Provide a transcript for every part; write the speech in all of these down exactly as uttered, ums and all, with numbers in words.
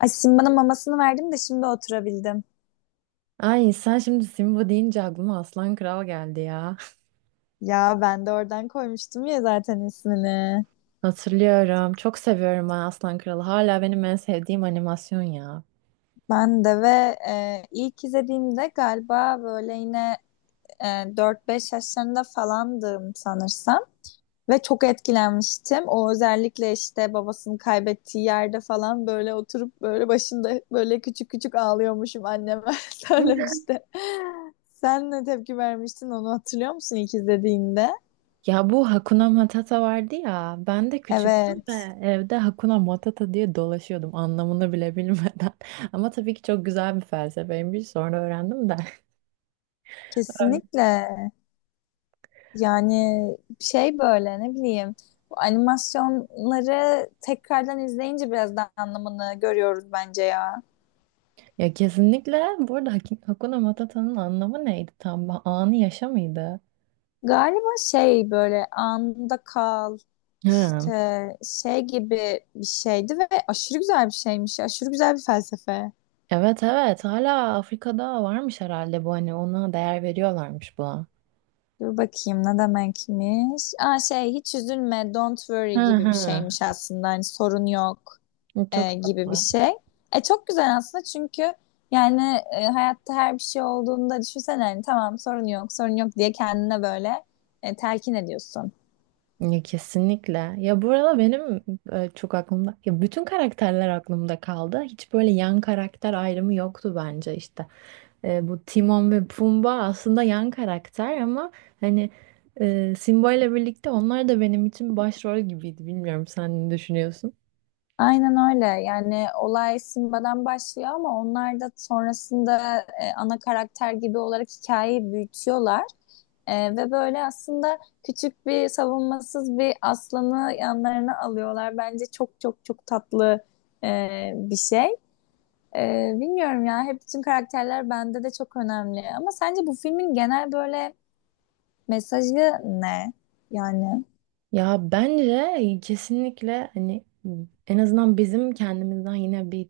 Ay şimdi bana mamasını verdim de şimdi oturabildim. Ay sen şimdi Simba deyince aklıma Aslan Kral geldi ya. Ya ben de oradan koymuştum ya zaten ismini. Hatırlıyorum. Çok seviyorum ben Aslan Kral'ı. Hala benim en sevdiğim animasyon ya. Ben de ve e, ilk izlediğimde galiba böyle yine e, dört beş yaşlarında falandım sanırsam. Ve çok etkilenmiştim. O özellikle işte babasını kaybettiği yerde falan böyle oturup böyle başında böyle küçük küçük ağlıyormuşum anneme söylemişti. Sen ne tepki vermiştin, onu hatırlıyor musun ilk izlediğinde? Ya bu Hakuna Matata vardı ya. Ben de küçüktüm ve Evet, evde Hakuna Matata diye dolaşıyordum anlamını bile bilmeden. Ama tabii ki çok güzel bir felsefeymiş. Sonra öğrendim de. Öyle. kesinlikle. Yani şey böyle ne bileyim, bu animasyonları tekrardan izleyince biraz daha anlamını görüyoruz bence ya. Ya kesinlikle bu arada Hak- Hakuna Matata'nın anlamı neydi tam? Anı yaşa mıydı? Galiba şey böyle anında kal Hı. işte şey gibi bir şeydi ve aşırı güzel bir şeymiş. Aşırı güzel bir felsefe. Evet evet hala Afrika'da varmış herhalde bu hani ona değer veriyorlarmış buna. Dur bakayım ne demekmiş. Aa şey hiç üzülme, don't Hı worry gibi bir hı. şeymiş aslında. Hani sorun yok e, Çok gibi bir tatlı. şey. E çok güzel aslında çünkü yani e, hayatta her bir şey olduğunda düşünsene hani tamam sorun yok sorun yok diye kendine böyle e, telkin ediyorsun. Ya, kesinlikle. Ya bu arada benim e, çok aklımda ya bütün karakterler aklımda kaldı. Hiç böyle yan karakter ayrımı yoktu bence işte. E, bu Timon ve Pumba aslında yan karakter ama hani e, Simba ile birlikte onlar da benim için başrol gibiydi. Bilmiyorum sen ne düşünüyorsun? Aynen öyle, yani olay Simba'dan başlıyor ama onlar da sonrasında e, ana karakter gibi olarak hikayeyi büyütüyorlar. Ee, ve böyle aslında küçük bir savunmasız bir aslanı yanlarına alıyorlar. Bence çok çok çok tatlı e, bir şey. Ee, bilmiyorum ya, hep bütün karakterler bende de çok önemli. Ama sence bu filmin genel böyle mesajı ne? Yani. Ya bence kesinlikle hani en azından bizim kendimizden yine bir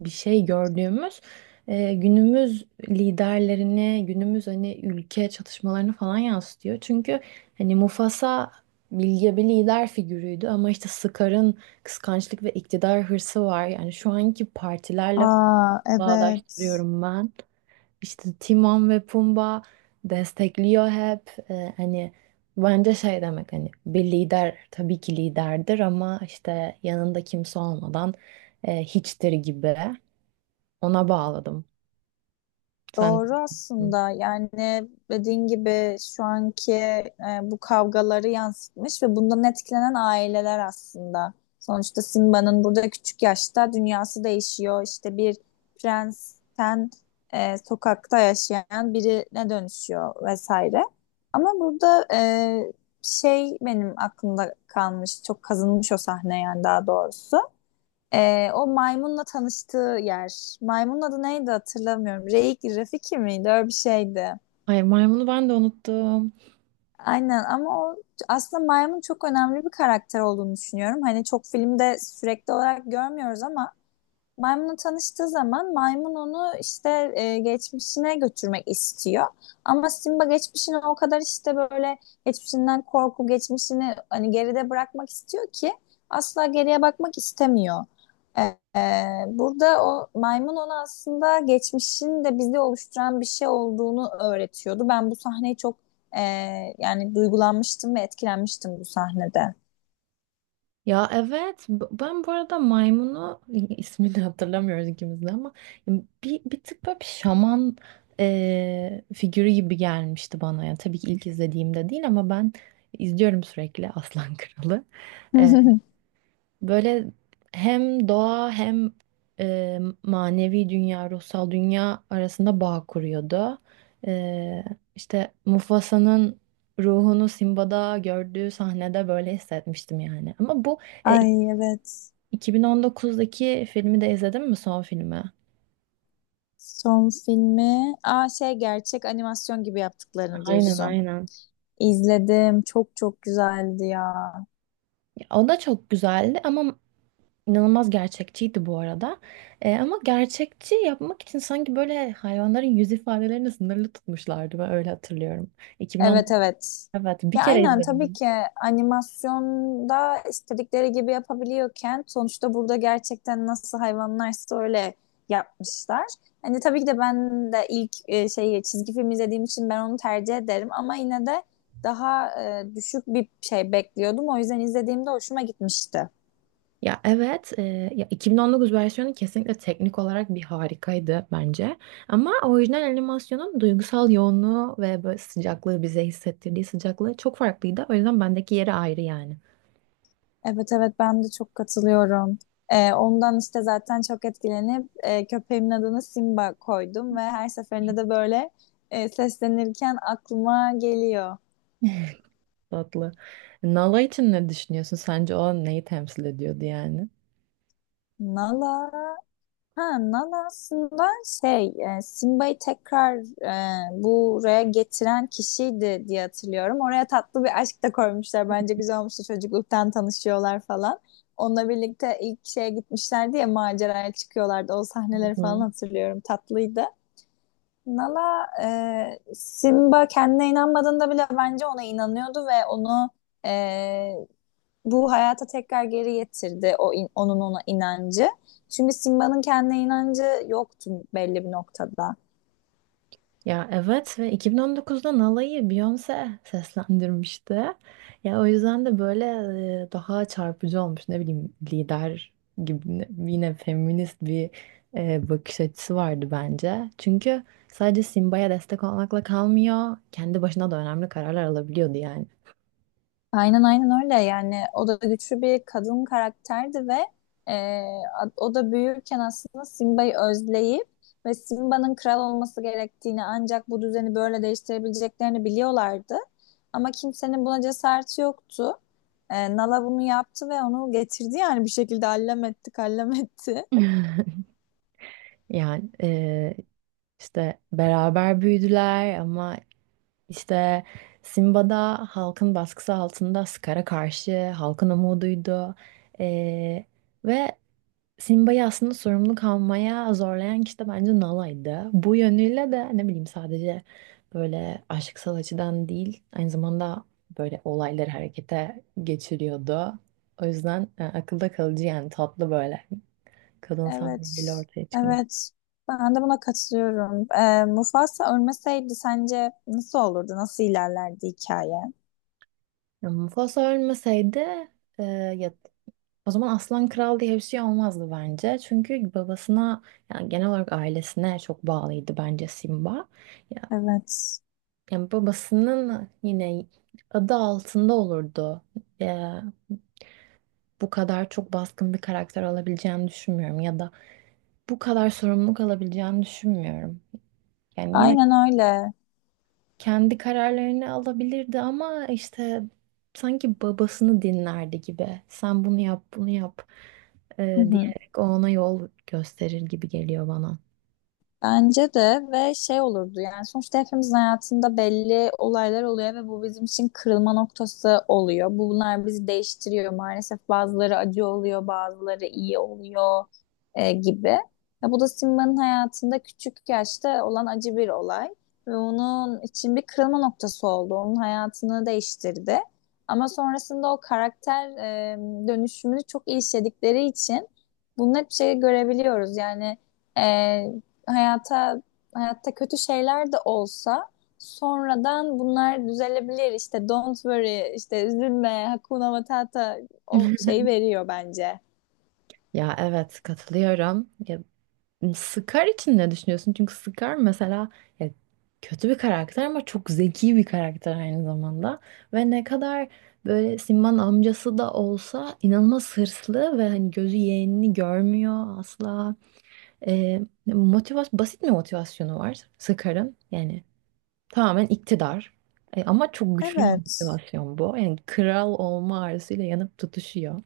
bir şey gördüğümüz e, günümüz liderlerini, günümüz hani ülke çatışmalarını falan yansıtıyor. Çünkü hani Mufasa bilge bir lider figürüydü ama işte Scar'ın kıskançlık ve iktidar hırsı var. Yani şu anki partilerle Aa evet. bağdaştırıyorum ben. İşte Timon ve Pumba destekliyor hep. Ee, hani bence şey demek hani bir lider tabii ki liderdir ama işte yanında kimse olmadan e, hiçtir gibi. Ona bağladım. Sen. Doğru aslında, yani dediğin gibi şu anki e, bu kavgaları yansıtmış ve bundan etkilenen aileler aslında. Sonuçta Simba'nın burada küçük yaşta dünyası değişiyor. İşte bir prensten e, sokakta yaşayan birine dönüşüyor vesaire. Ama burada e, şey benim aklımda kalmış, çok kazınmış o sahne, yani daha doğrusu. Ee, o maymunla tanıştığı yer. Maymunun adı neydi hatırlamıyorum. Reik, Rafiki miydi? Öyle bir şeydi. Hayır, maymunu ben de unuttum. Aynen, ama o aslında maymun çok önemli bir karakter olduğunu düşünüyorum. Hani çok filmde sürekli olarak görmüyoruz ama maymunla tanıştığı zaman maymun onu işte e, geçmişine götürmek istiyor. Ama Simba geçmişine o kadar işte böyle geçmişinden korku, geçmişini hani geride bırakmak istiyor ki asla geriye bakmak istemiyor. E, e, Burada o maymun ona aslında geçmişin de bizi oluşturan bir şey olduğunu öğretiyordu. Ben bu sahneyi çok e, yani duygulanmıştım ve etkilenmiştim bu sahnede. Ya evet b- ben bu arada maymunu ismini hatırlamıyoruz ikimiz de ama bir, bir tık böyle bir şaman e, figürü gibi gelmişti bana. Yani tabii ki ilk izlediğimde değil ama ben izliyorum sürekli Aslan Kralı. E, böyle hem doğa hem e, manevi dünya, ruhsal dünya arasında bağ kuruyordu. E, işte Mufasa'nın ruhunu Simba'da gördüğü sahnede böyle hissetmiştim yani. Ama bu Ay evet. iki bin on dokuzdaki filmi de izledin mi son filmi? Son filmi. Aa şey gerçek animasyon gibi yaptıklarını Aynen diyorsun. aynen. İzledim. Çok çok güzeldi ya. Ya, O da çok güzeldi ama inanılmaz gerçekçiydi bu arada. Ee, ama gerçekçi yapmak için sanki böyle hayvanların yüz ifadelerini sınırlı tutmuşlardı. Ben öyle hatırlıyorum. Evet, iki bin on dokuz, evet. evet, bir Ya kere aynen, tabii izledim. ki animasyonda istedikleri gibi yapabiliyorken sonuçta burada gerçekten nasıl hayvanlarsa öyle yapmışlar. Hani tabii ki de ben de ilk e, şeyi çizgi film izlediğim için ben onu tercih ederim ama yine de daha e, düşük bir şey bekliyordum. O yüzden izlediğimde hoşuma gitmişti. Ya evet e, ya iki bin on dokuz versiyonu kesinlikle teknik olarak bir harikaydı bence. Ama orijinal animasyonun duygusal yoğunluğu ve böyle sıcaklığı bize hissettirdiği sıcaklığı çok farklıydı. O yüzden bendeki yeri ayrı yani. Evet evet, ben de çok katılıyorum. Ee, ondan işte zaten çok etkilenip e, köpeğimin adını Simba koydum ve her seferinde de böyle e, seslenirken aklıma geliyor. Tatlı. Nala için ne düşünüyorsun? Sence o neyi temsil ediyordu yani? Nala. Ha Nala aslında şey e, Simba'yı tekrar e, buraya getiren kişiydi diye hatırlıyorum. Oraya tatlı bir aşk da koymuşlar. Bence güzel olmuştu, çocukluktan tanışıyorlar falan. Onunla birlikte ilk şeye gitmişlerdi ya, maceraya çıkıyorlardı. O Hı sahneleri falan hı. hatırlıyorum. Tatlıydı. Nala e, Simba kendine inanmadığında bile bence ona inanıyordu ve onu e, bu hayata tekrar geri getirdi o in- onun ona inancı. Çünkü Simba'nın kendine inancı yoktu belli bir noktada. Ya evet ve iki bin on dokuzda Nala'yı Beyoncé seslendirmişti. Ya o yüzden de böyle e, daha çarpıcı olmuş. Ne bileyim lider gibi ne- yine feminist bir e, bakış açısı vardı bence. Çünkü sadece Simba'ya destek olmakla kalmıyor. Kendi başına da önemli kararlar alabiliyordu yani. Aynen aynen öyle, yani o da güçlü bir kadın karakterdi ve e, a- o da büyürken aslında Simba'yı özleyip ve Simba'nın kral olması gerektiğini, ancak bu düzeni böyle değiştirebileceklerini biliyorlardı. Ama kimsenin buna cesareti yoktu. E, Nala bunu yaptı ve onu getirdi, yani bir şekilde allem etti kallem etti. Yani e, işte beraber büyüdüler ama İşte Simba'da halkın baskısı altında Scar'a karşı halkın umuduydu. Ee, ve Simba'yı aslında sorumluluk almaya zorlayan kişi de bence Nala'ydı. Bu yönüyle de ne bileyim sadece böyle aşksal açıdan değil aynı zamanda böyle olayları harekete geçiriyordu. O yüzden e, akılda kalıcı yani tatlı böyle kadınsal Evet bir ortaya çıkmış. evet, ben de buna katılıyorum. E, Mufasa ölmeseydi sence nasıl olurdu, nasıl ilerlerdi hikaye? Ya Mufasa ölmeseydi e, ya, o zaman Aslan Kral diye bir şey olmazdı bence. Çünkü babasına yani genel olarak ailesine çok bağlıydı bence Simba. Ya, Evet. yani babasının yine adı altında olurdu. E, bu kadar çok baskın bir karakter olabileceğini düşünmüyorum ya da bu kadar sorumluluk alabileceğini düşünmüyorum. Yani yine Aynen öyle. kendi kararlarını alabilirdi ama işte sanki babasını dinlerdi gibi. Sen bunu yap, bunu yap e, Hı hı. diyerek o ona yol gösterir gibi geliyor bana. Bence de ve şey olurdu, yani sonuçta hepimizin hayatında belli olaylar oluyor ve bu bizim için kırılma noktası oluyor. Bunlar bizi değiştiriyor, maalesef bazıları acı oluyor bazıları iyi oluyor e, gibi. Ya bu da Simba'nın hayatında küçük yaşta olan acı bir olay ve onun için bir kırılma noktası oldu. Onun hayatını değiştirdi. Ama sonrasında o karakter e, dönüşümünü çok iyi işledikleri için bunu hep şey görebiliyoruz yani. e, hayata hayatta kötü şeyler de olsa sonradan bunlar düzelebilir. İşte don't worry, işte üzülme, hakuna matata o şeyi veriyor bence. Ya evet katılıyorum. Ya, Scar için ne düşünüyorsun? Çünkü Scar mesela ya, kötü bir karakter ama çok zeki bir karakter aynı zamanda. Ve ne kadar böyle Simba'nın amcası da olsa inanılmaz hırslı ve hani gözü yeğenini görmüyor asla. Ee, motivasyon, basit bir motivasyonu var Sıkarın, Yani tamamen iktidar. E, ama çok güçlü bir Evet. motivasyon bu. Yani kral olma arzusuyla yanıp tutuşuyor.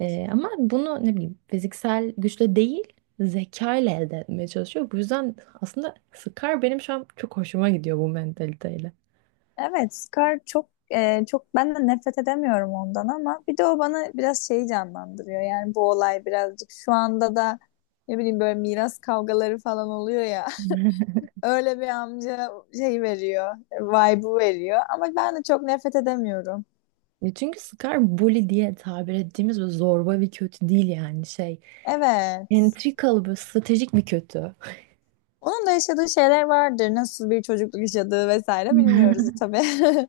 E, ama bunu ne bileyim fiziksel güçle değil zeka ile elde etmeye çalışıyor. Bu yüzden aslında Scar benim şu an çok hoşuma gidiyor bu mentaliteyle. Evet, Scar çok e, çok ben de nefret edemiyorum ondan, ama bir de o bana biraz şeyi canlandırıyor. Yani bu olay birazcık şu anda da ne bileyim böyle miras kavgaları falan oluyor ya. Öyle bir amca şey veriyor, vibe'ı veriyor, ama ben de çok nefret edemiyorum. E, Çünkü Scar bully diye tabir ettiğimiz böyle zorba bir kötü değil yani şey. Evet. Entrikalı böyle stratejik bir kötü. Onun da yaşadığı şeyler vardır. Nasıl bir çocukluk yaşadığı vesaire bilmiyoruz tabii.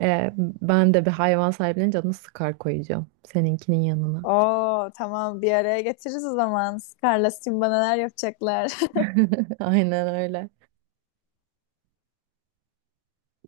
Ee, ben de bir hayvan sahiplenince adını Sıkar koyacağım. Seninkinin yanına. Oo tamam, bir araya getiririz o zaman. Scar'la Simba neler yapacaklar. Aynen öyle.